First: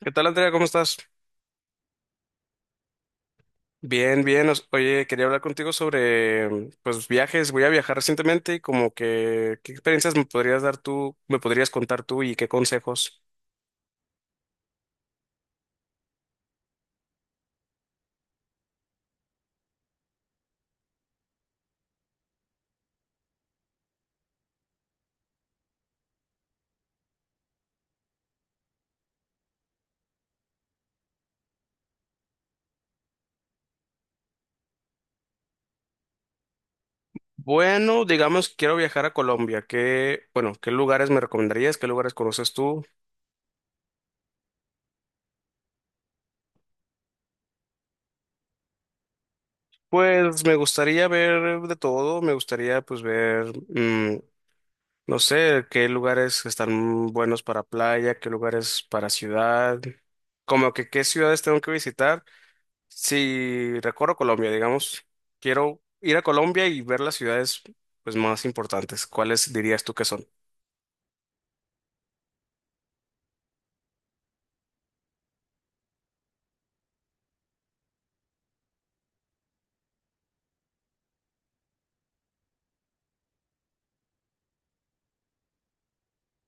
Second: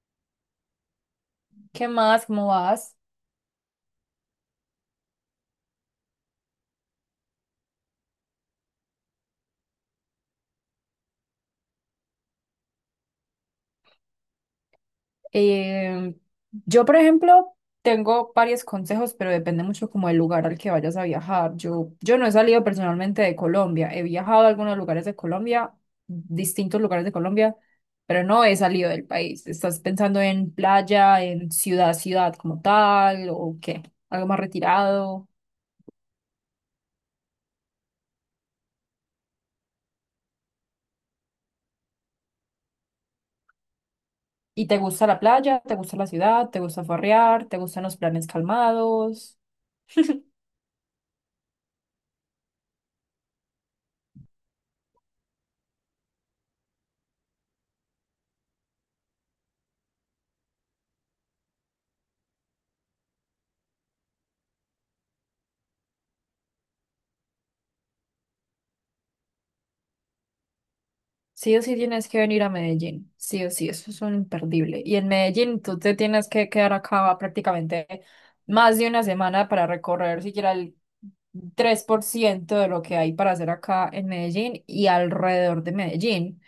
¿Qué tal, Andrea? ¿Cómo estás? ¿Qué más? ¿Cómo vas? Bien, bien. Oye, quería hablar contigo sobre, pues, viajes. Voy a viajar recientemente y como que, ¿qué experiencias me podrías dar tú, me podrías contar tú y qué consejos? Eh, yo, por ejemplo, tengo varios consejos, pero depende mucho como del lugar al que vayas a viajar. Yo no he salido personalmente de Colombia. He viajado a algunos lugares de Colombia, distintos lugares de Colombia, pero no he salido del país. ¿Estás pensando en playa, en ciudad, ciudad como tal, o qué? ¿Algo más retirado? Bueno, digamos que quiero viajar a Colombia. ¿Qué, bueno, qué lugares me recomendarías? ¿Qué lugares conoces tú? ¿Y te gusta la playa? ¿Te gusta la ciudad? ¿Te gusta farrear? ¿Te gustan los planes calmados? Pues me gustaría ver de todo. Me gustaría, pues, ver, mm, no sé, qué lugares están buenos para playa, qué lugares para ciudad. Como que qué ciudades tengo que visitar. Si recorro Colombia, digamos, quiero ir a Colombia y ver las ciudades pues más importantes. ¿Cuáles dirías tú que son? Sí o sí tienes que venir a Medellín, sí o sí, eso es un imperdible. Y en Medellín tú te tienes que quedar acá prácticamente más de una semana para recorrer siquiera el 3% de lo que hay para hacer acá en Medellín y alrededor de Medellín.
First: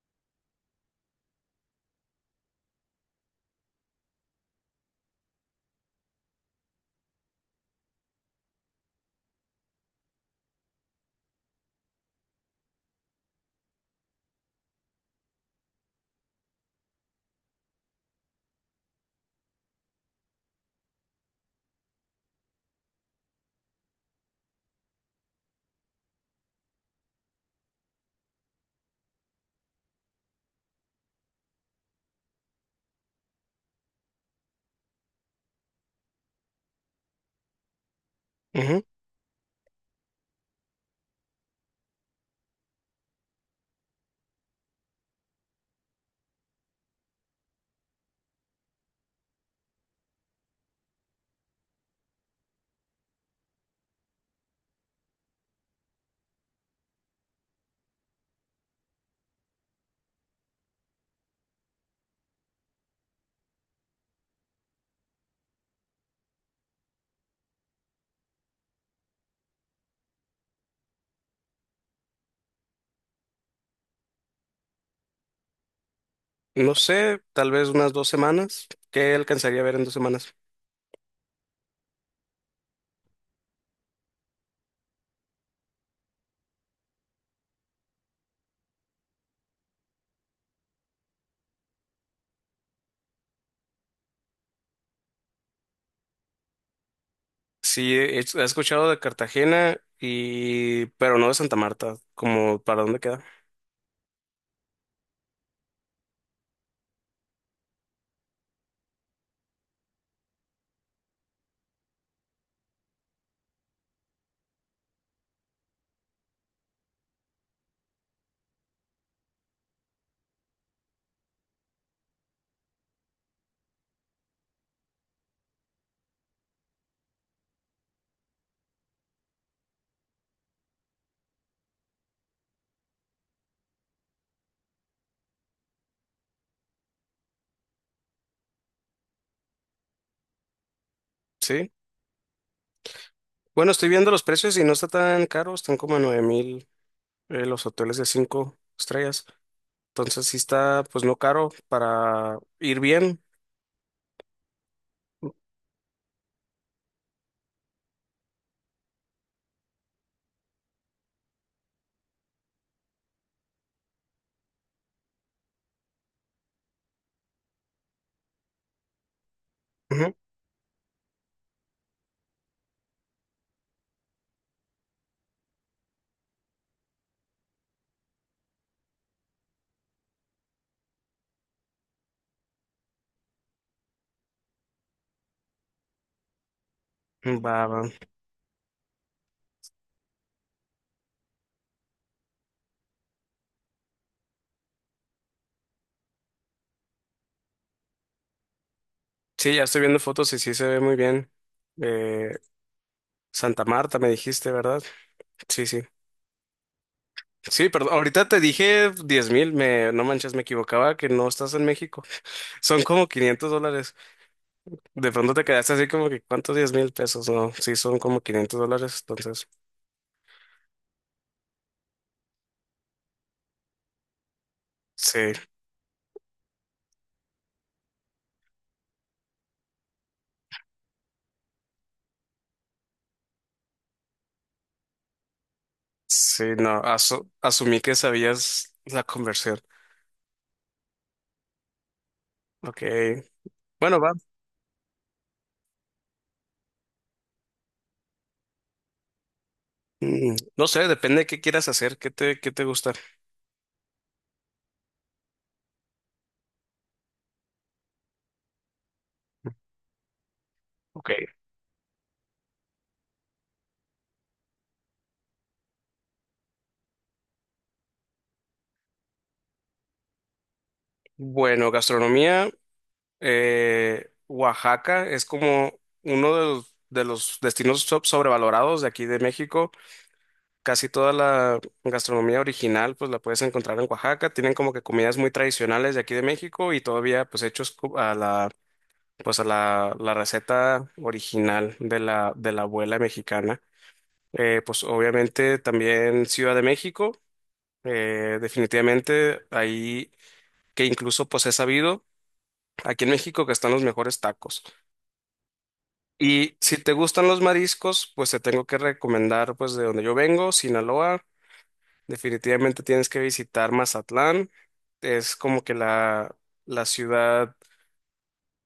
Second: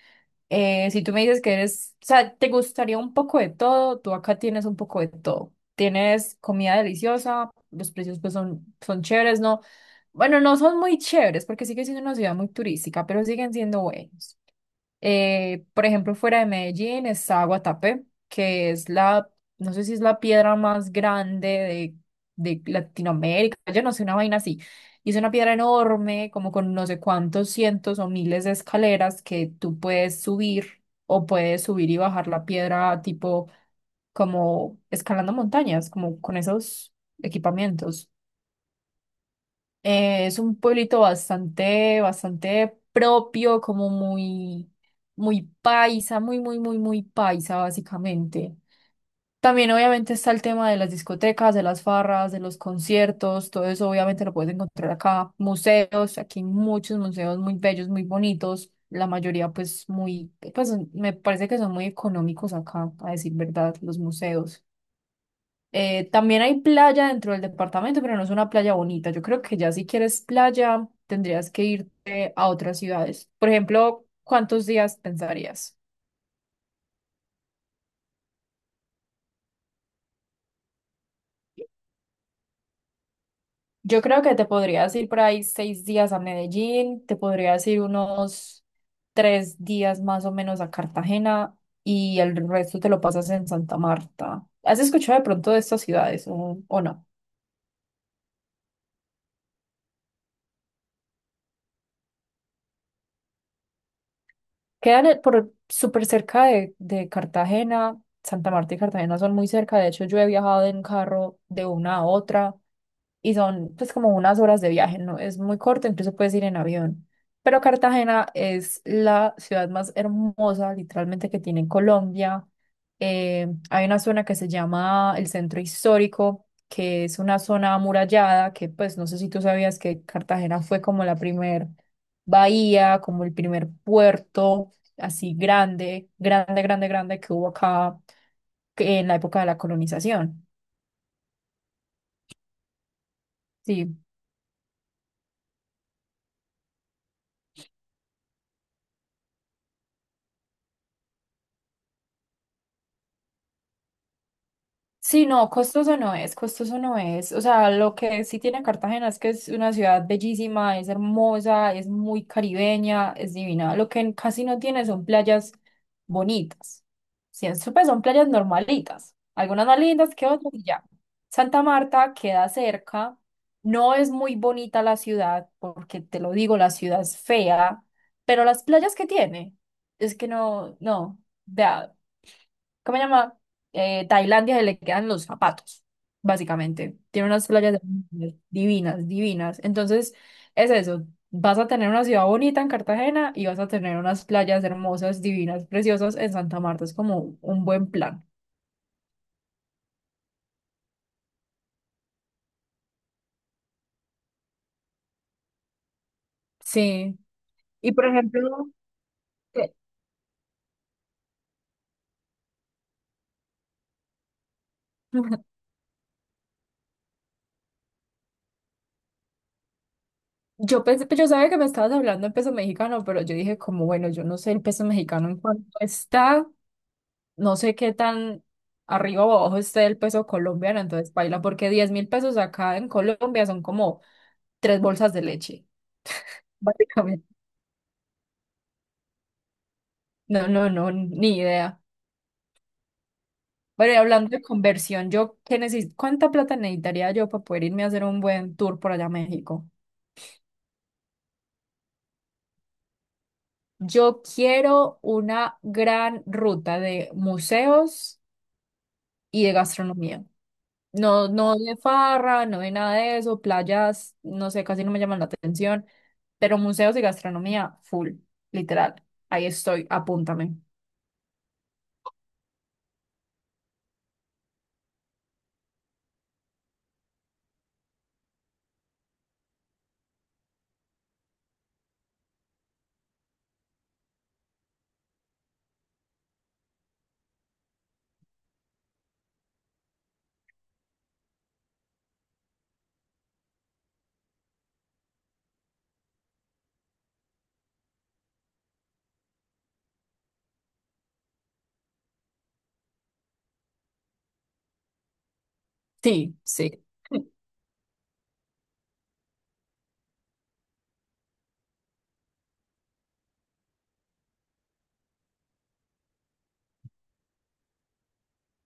Si tú me dices que eres, o sea, te gustaría un poco de todo, tú acá tienes un poco de todo. Tienes comida deliciosa, los precios pues son, chéveres, ¿no? Bueno, no son muy chéveres porque sigue siendo una ciudad muy turística, pero siguen siendo buenos. Por ejemplo, fuera de Medellín está Guatapé, que es la, no sé si es la piedra más grande de Latinoamérica, yo no sé, una vaina así. Y es una piedra enorme, como con no sé cuántos cientos o miles de escaleras que tú puedes subir o puedes subir y bajar la piedra tipo como escalando montañas, como con esos equipamientos. Ujú. Es un pueblito bastante, bastante propio, como muy, muy paisa, muy, muy, muy, muy paisa, básicamente. También obviamente está el tema de las discotecas, de las farras, de los conciertos, todo eso obviamente lo puedes encontrar acá. Museos, aquí hay muchos museos muy bellos, muy bonitos, la mayoría pues muy, pues me parece que son muy económicos acá, a decir verdad, los museos. También hay playa dentro del departamento, pero no es una playa bonita. Yo creo que ya si quieres playa, tendrías que irte a otras ciudades. Por ejemplo, ¿cuántos días pensarías? No sé, tal vez unas 2 semanas. ¿Qué alcanzaría a ver en 2 semanas? Yo creo que te podrías ir por ahí 6 días a Medellín, te podrías ir unos 3 días más o menos a Cartagena y el resto te lo pasas en Santa Marta. ¿Has escuchado de pronto de estas ciudades o no? Sí, he escuchado de Cartagena y pero no de Santa Marta, como para dónde queda. Quedan por súper cerca de Cartagena. Santa Marta y Cartagena son muy cerca. De hecho, yo he viajado en carro de una a otra y son pues como unas horas de viaje, no es muy corto, incluso puedes ir en avión. Pero Cartagena es la ciudad más hermosa, literalmente, que tiene en Colombia. Hay una zona que se llama el Centro Histórico, que es una zona amurallada, que pues no sé si tú sabías que Cartagena fue como la primer bahía, como el primer puerto así grande, grande, grande, grande que hubo acá en la época de la colonización. Sí. Bueno, estoy Sí, viendo los precios y no está tan caro, están como a 9.000, los hoteles de cinco estrellas. Entonces sí está pues no caro para ir bien. sí, no, costoso no es, costoso no es. O sea, lo que sí tiene Cartagena es que es una ciudad bellísima, es hermosa, es muy caribeña, es divina. Lo que casi no tiene son playas bonitas. Sí, pues son playas normalitas, algunas más Ujú. lindas que otras y ya. Santa Marta queda cerca, no es muy bonita la ciudad, porque te lo digo, la ciudad es fea, pero las playas que tiene, es que no, no. Vea, ¿cómo se llama? Tailandia se le quedan los zapatos, básicamente. Tiene unas Va, playas va. Divinas, divinas. Entonces, es eso. Vas a tener una ciudad bonita en Cartagena y vas a tener unas playas hermosas, divinas, preciosas en Santa Marta. Es como un buen plan. Sí, ya estoy viendo fotos y sí se ve muy bien. Eh, Santa Marta me dijiste, ¿verdad? Sí, sí. Sí. Sí, perdón, Y por ahorita te ejemplo, dije 10.000, que- no manches, me equivocaba que no estás en México. Son como $500. De pronto te quedaste así como que, ¿cuántos $10.000? No, sí, son como $500, entonces, yo pensé, pues, yo sabía que me estabas hablando en peso mexicano, pero yo dije como, bueno, yo no sé el peso mexicano sí, en cuánto está. No sé qué tan arriba o abajo esté el peso colombiano, entonces paila, porque 10.000 pesos acá en Colombia son como tres bolsas de leche, sí, no, básicamente. Asumí que sabías la conversión. No, no, no, ni idea. Ok, Pero y bueno, va. hablando de conversión, yo qué necesito, ¿cuánta plata necesitaría yo para poder irme a hacer un buen tour por allá a México? No sé, depende de qué quieras hacer, qué te gusta. Yo quiero una gran ruta de museos y de gastronomía. Ok, No, no de farra, no de nada de eso, playas, no sé, casi no me llaman la atención, pero museos y gastronomía, full, literal. Ahí estoy, apúntame. bueno, gastronomía, Oaxaca es como uno de los destinos sobrevalorados de aquí de México. Casi toda la gastronomía original pues la puedes encontrar en Oaxaca. Tienen como que comidas muy tradicionales de aquí de México y todavía pues hechos a la receta original de la abuela mexicana. Pues obviamente también Ciudad de México, definitivamente ahí que incluso pues he sabido aquí en México que están los mejores tacos. Sí, Y si sí, te gustan los mariscos, pues te tengo que recomendar pues de donde yo vengo, Sinaloa. Definitivamente tienes que visitar Mazatlán. Es como que la ciudad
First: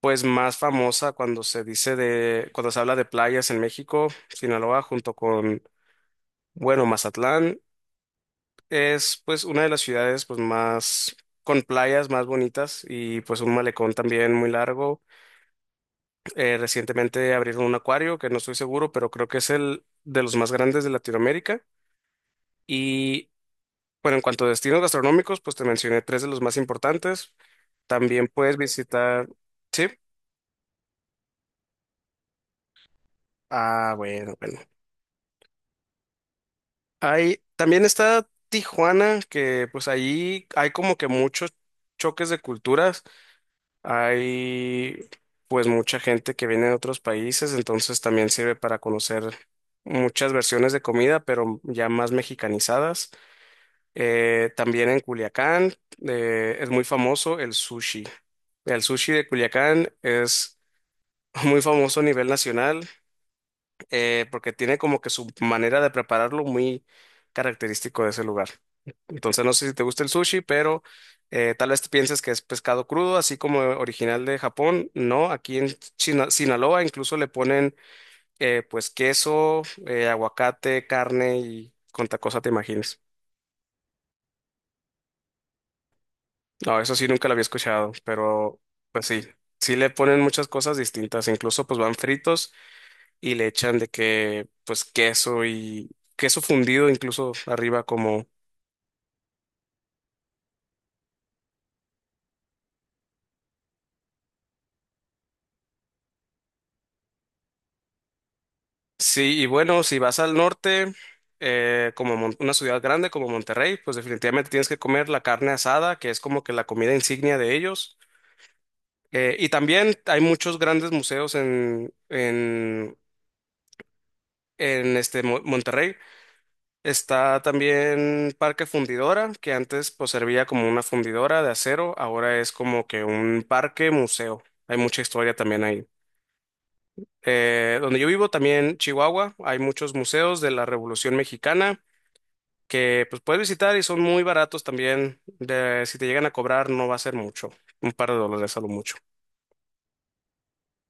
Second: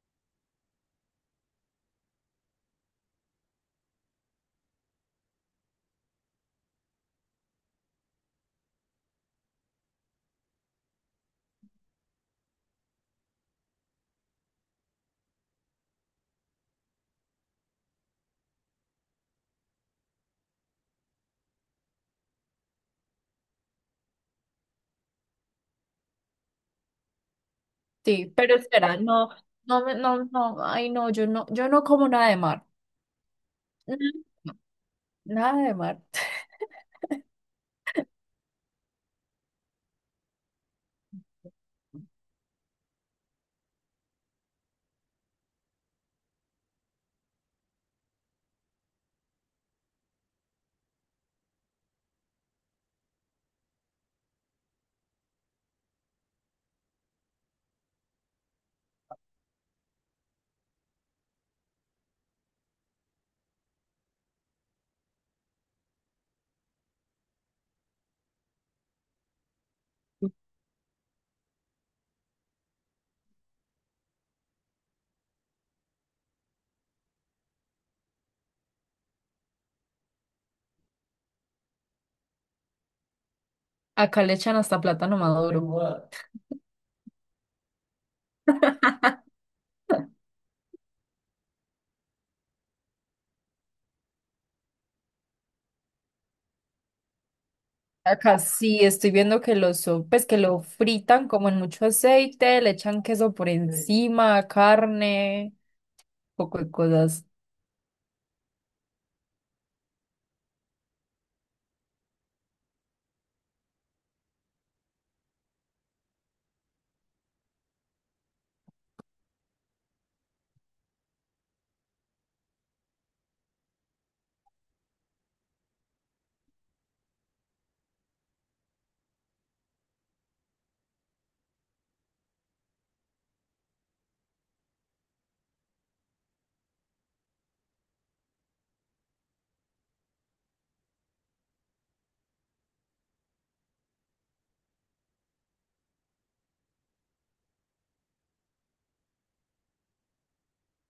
pues más famosa cuando se dice cuando se habla de playas en México, Sinaloa, junto con, bueno, Mazatlán, es pues una de las ciudades pues más con playas más bonitas y pues un malecón también muy largo. Recientemente abrieron un acuario que no estoy seguro, pero creo que es el de los más grandes de Latinoamérica. Y bueno, en cuanto a destinos gastronómicos, pues te mencioné tres de los más importantes. También sí, puedes pero espera, visitar, no, no, ¿sí? No, no, ay no, yo no como nada de mar. Ah, Mm. bueno, bueno. Nada de mar. Hay, también está Tijuana, que pues ahí hay como que muchos choques de culturas. Hay pues mucha gente que viene de otros países, entonces también sirve para conocer muchas versiones de comida, pero ya más mexicanizadas. También en Culiacán, es muy famoso el sushi. El sushi de Culiacán es muy famoso a nivel nacional, porque tiene como que su manera de prepararlo muy característico de ese lugar. Entonces no sé si te gusta el sushi, pero tal vez pienses que es pescado crudo, así como original de Japón. No, aquí en Sinaloa incluso le ponen, pues queso, aguacate, carne y cuánta cosa te imagines. Acá le echan hasta plátano maduro. What? No, eso sí nunca lo había escuchado, pero pues sí, sí le ponen muchas cosas distintas, incluso pues van fritos y le echan de que pues queso y queso fundido incluso arriba como Acá sí, estoy viendo pues que lo fritan como en mucho aceite, le echan queso por, sí, encima, carne, poco de cosas. sí, y bueno, si vas al norte, como una ciudad grande como Monterrey, pues definitivamente tienes que comer la carne asada, que es como que la comida insignia de ellos. Y también hay muchos grandes museos en, en este Monterrey. Está también Parque Fundidora, que antes pues servía como una fundidora de acero, ahora es como que un parque museo. Hay mucha historia también ahí. Donde yo vivo también, Chihuahua, hay muchos museos de la Revolución Mexicana que pues puedes visitar y son muy baratos también. Si te llegan a cobrar no va a ser mucho, un par de dólares a lo mucho.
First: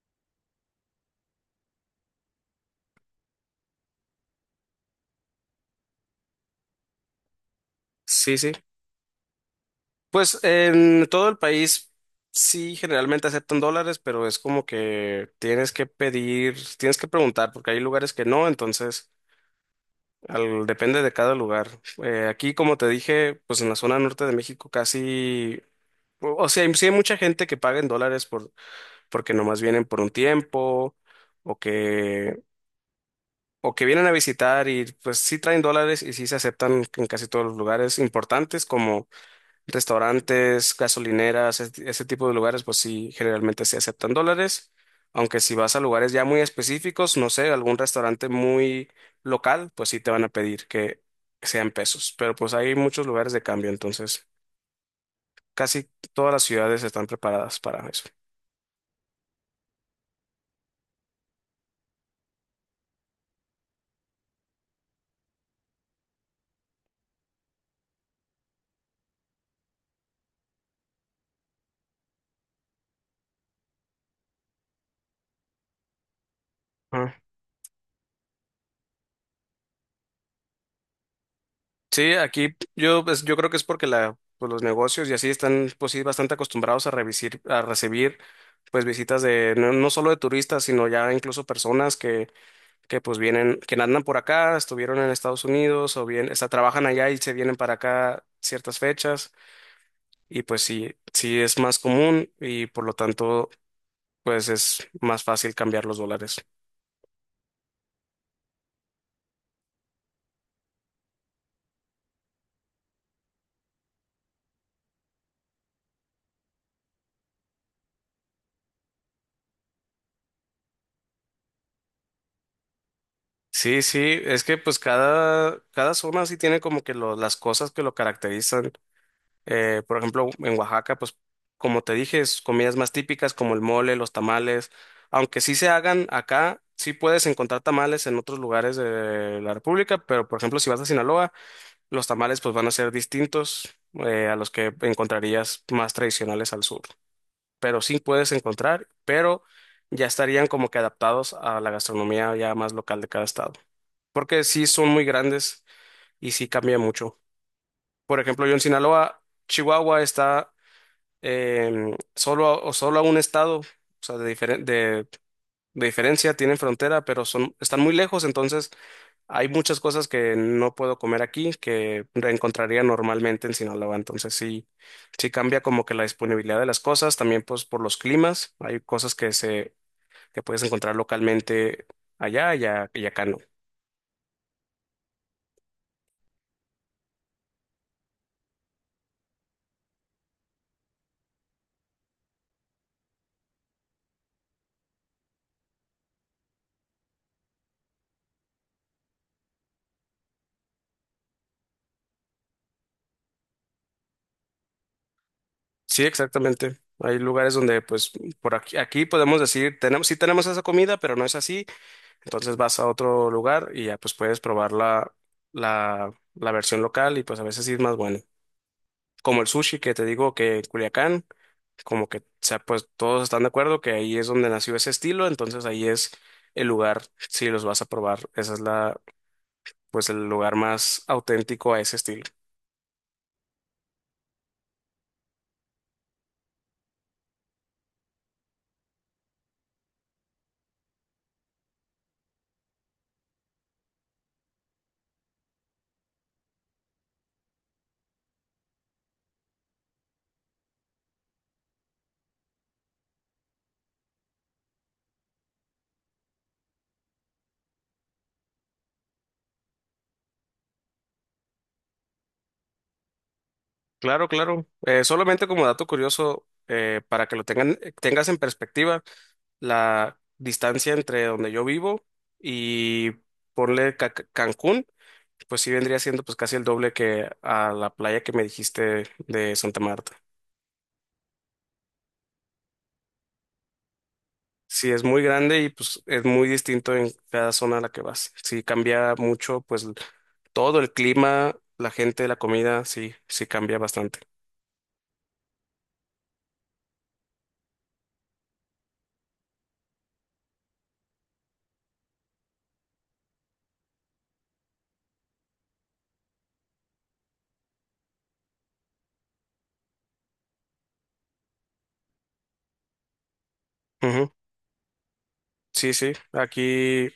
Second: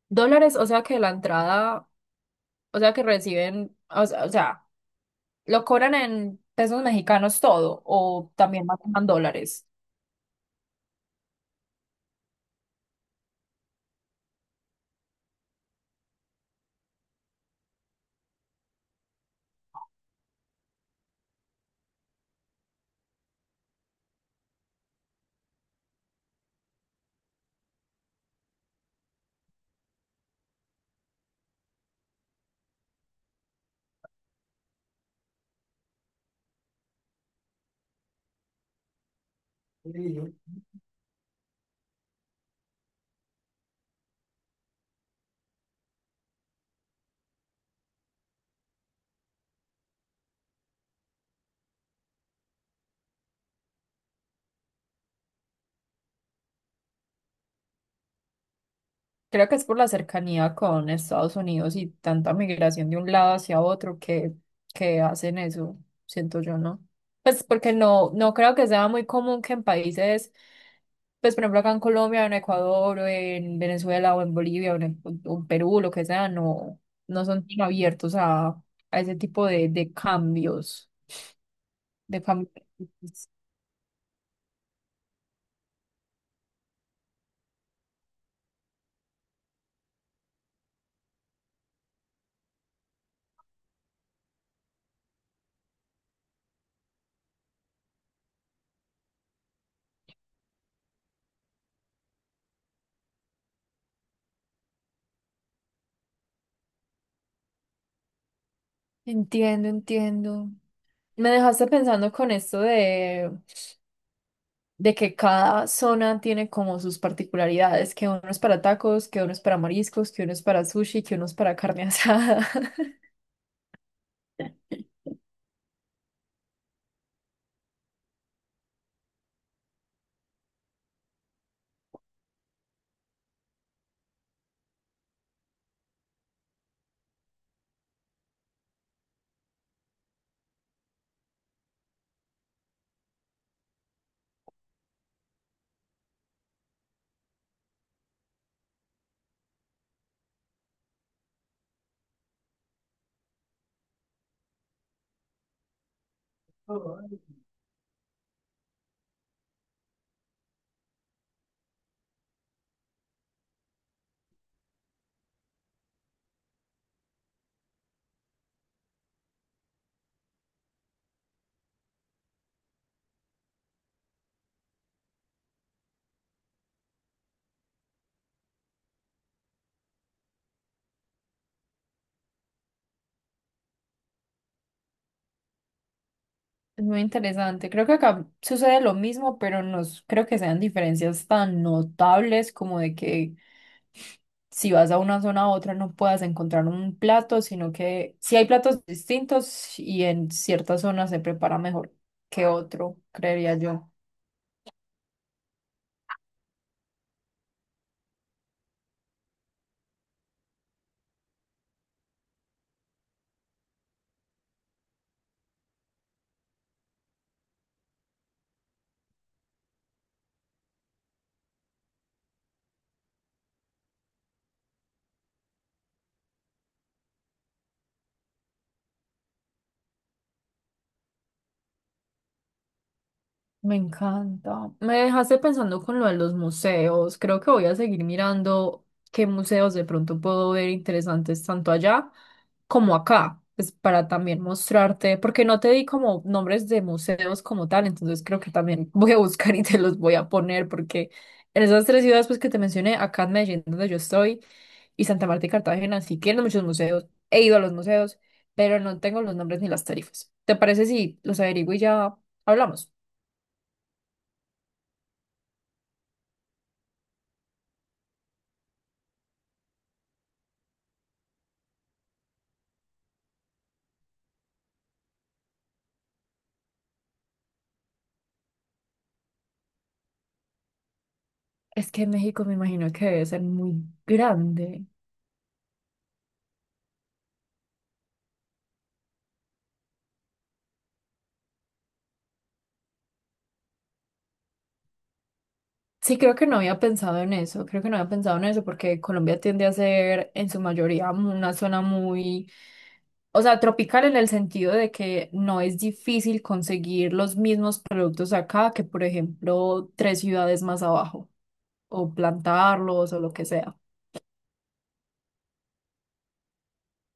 Dólares, o sea que la entrada, o sea que reciben, o sea, lo cobran en pesos mexicanos todo, o Sí, sí. también manejan dólares. Pues en todo el país sí generalmente aceptan dólares, pero es como que tienes que pedir, tienes que preguntar, porque hay lugares que no, entonces depende de cada lugar. Aquí, como te dije, pues en la zona norte de México casi, o sea, sí hay mucha gente que paga en dólares por, porque nomás vienen por un tiempo o que, o que vienen a visitar y pues sí traen dólares y sí se aceptan en casi todos los lugares importantes como restaurantes, gasolineras, ese tipo de lugares, pues sí, generalmente se aceptan dólares, aunque si vas a lugares ya muy específicos, no sé, algún restaurante muy local, pues sí te van a pedir que sean pesos, pero pues hay muchos lugares de cambio, entonces casi todas las ciudades están preparadas para eso. Creo que es por la cercanía con Estados Unidos y tanta migración de un lado hacia otro que hacen eso, siento yo, ¿no? Pues porque no, no creo que sea muy común que en países, pues por ejemplo acá en Colombia, en Ecuador, o en Venezuela, o en Bolivia, o en Perú, lo que sea, no, Ah. no son tan abiertos a ese tipo de, cambios, Sí, de cambios. aquí yo, pues, yo creo que es porque la, pues, los negocios y así están, pues sí, bastante acostumbrados a a recibir pues visitas de no, no solo de turistas, sino ya incluso personas que pues vienen, que andan por acá, estuvieron en Estados Unidos o bien, está, trabajan allá y se vienen para acá ciertas fechas y pues sí, sí es más común y por lo tanto pues es más fácil cambiar los dólares. Entiendo, entiendo. Me dejaste pensando con esto de que cada zona tiene como sus particularidades, que uno es para tacos, que uno es para mariscos, que uno es para sushi, que uno es para carne asada. Sí, sí, es que pues cada zona sí tiene como que las cosas que lo caracterizan. Por ejemplo, en Oaxaca, pues como te dije, es comidas más típicas como el mole, los tamales, aunque sí se hagan acá, sí puedes encontrar tamales en otros lugares de la República, pero por ejemplo, si vas a Sinaloa, los tamales pues van a ser distintos, a los que encontrarías más tradicionales al sur, pero sí puedes encontrar, pero ya estarían como que adaptados a la gastronomía ya más local de cada estado, porque sí son muy grandes y sí cambia mucho. Por ejemplo, yo en Sinaloa, Chihuahua está, solo, o solo a un estado, o sea, de, de diferencia, tienen frontera, pero son, están muy lejos, entonces hay muchas cosas que no puedo comer aquí que encontraría normalmente en Sinaloa, entonces sí, sí cambia como que la disponibilidad de las cosas, también pues por los climas, hay cosas que se, que puedes encontrar localmente allá y, y acá no. Es muy interesante. Creo que acá sucede lo mismo, pero no s- creo que sean diferencias tan notables como de que si vas a una zona a otra no puedas encontrar un plato, sino que sí hay platos distintos y en ciertas zonas se prepara mejor que otro, creería yo. Sí, exactamente. Hay lugares donde, pues, por aquí, aquí podemos decir, tenemos, sí tenemos esa comida, pero no es así. Entonces vas a otro lugar y ya pues puedes probar la, la versión local y pues a veces sí es más bueno. Como el sushi que te digo que en Culiacán, como que, o sea, pues todos están de acuerdo que ahí es donde nació ese estilo, entonces ahí es el lugar si los vas a probar. Esa es la, pues el lugar más auténtico a ese estilo. Me encanta. Me dejaste pensando con lo de los museos. Creo que voy a seguir mirando qué museos de pronto puedo ver interesantes tanto allá como acá, pues para también mostrarte, porque no te di como nombres de museos como tal, entonces creo que también voy a buscar y te los voy a poner porque en esas tres ciudades pues que te mencioné, acá en Medellín donde yo estoy y Santa Marta y Cartagena, sí tienen muchos museos. He ido a los museos, pero no tengo los nombres ni las tarifas. ¿Te parece si los averiguo y ya hablamos? Claro, claro. Solamente como dato curioso, para que lo tengan, tengas en perspectiva, la distancia entre donde yo vivo y ponle Cancún. Pues sí vendría siendo pues casi el doble que a la playa que me dijiste de Santa Marta. Es que en México me imagino que debe ser muy grande. Sí, es muy grande y pues es muy distinto en cada zona a la que vas. Sí, cambia mucho pues todo el clima, la gente, la comida, sí, sí cambia bastante. Sí, creo que no había pensado en eso, creo que no había pensado en eso porque Colombia tiende a ser en su mayoría una zona muy, o sea, tropical en el sentido de que no es difícil conseguir los mismos productos acá que, por ejemplo, tres ciudades más abajo o plantarlos o lo que sea. Ujú. Sí, sí, aquí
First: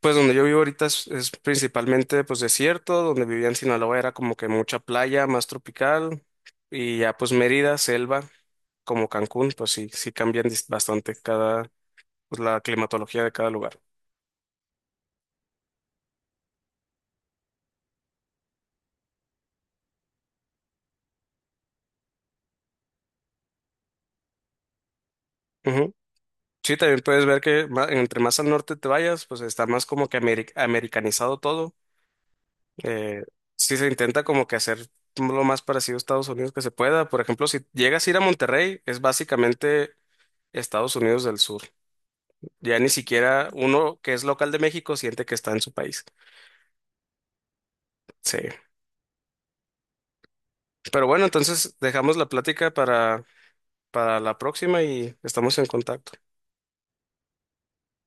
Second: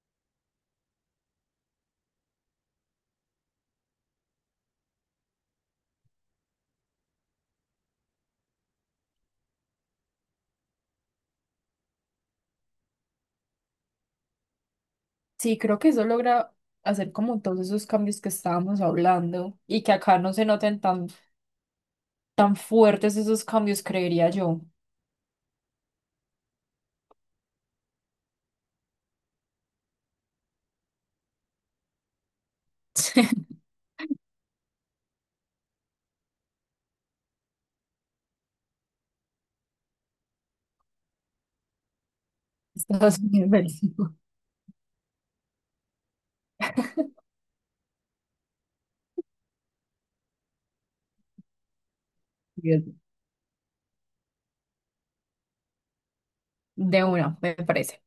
pues donde yo vivo ahorita es, principalmente pues desierto, donde vivía en Sinaloa era como que mucha playa, más tropical y ya pues Mérida, selva, como Cancún, pues sí, sí cambian bastante. Cada, pues, la climatología de cada lugar. Sí, creo que eso logra hacer como todos esos cambios que estábamos hablando y que acá no se noten tan fuertes esos cambios, creería yo. Ujú. Sí, también puedes ver que entre más al norte te vayas, pues está más como que americanizado todo. Eh, sí se intenta como que hacer lo más parecido a Estados Unidos que se pueda. Por ejemplo, si llegas a ir a Monterrey, es básicamente Estados Unidos del Sur. Ya ni Estados siquiera Unidos, uno que Bélgica. es local de México siente que está en su país. Sí. Pero bueno, entonces dejamos la plática para, la próxima y estamos en contacto. De uno, me parece.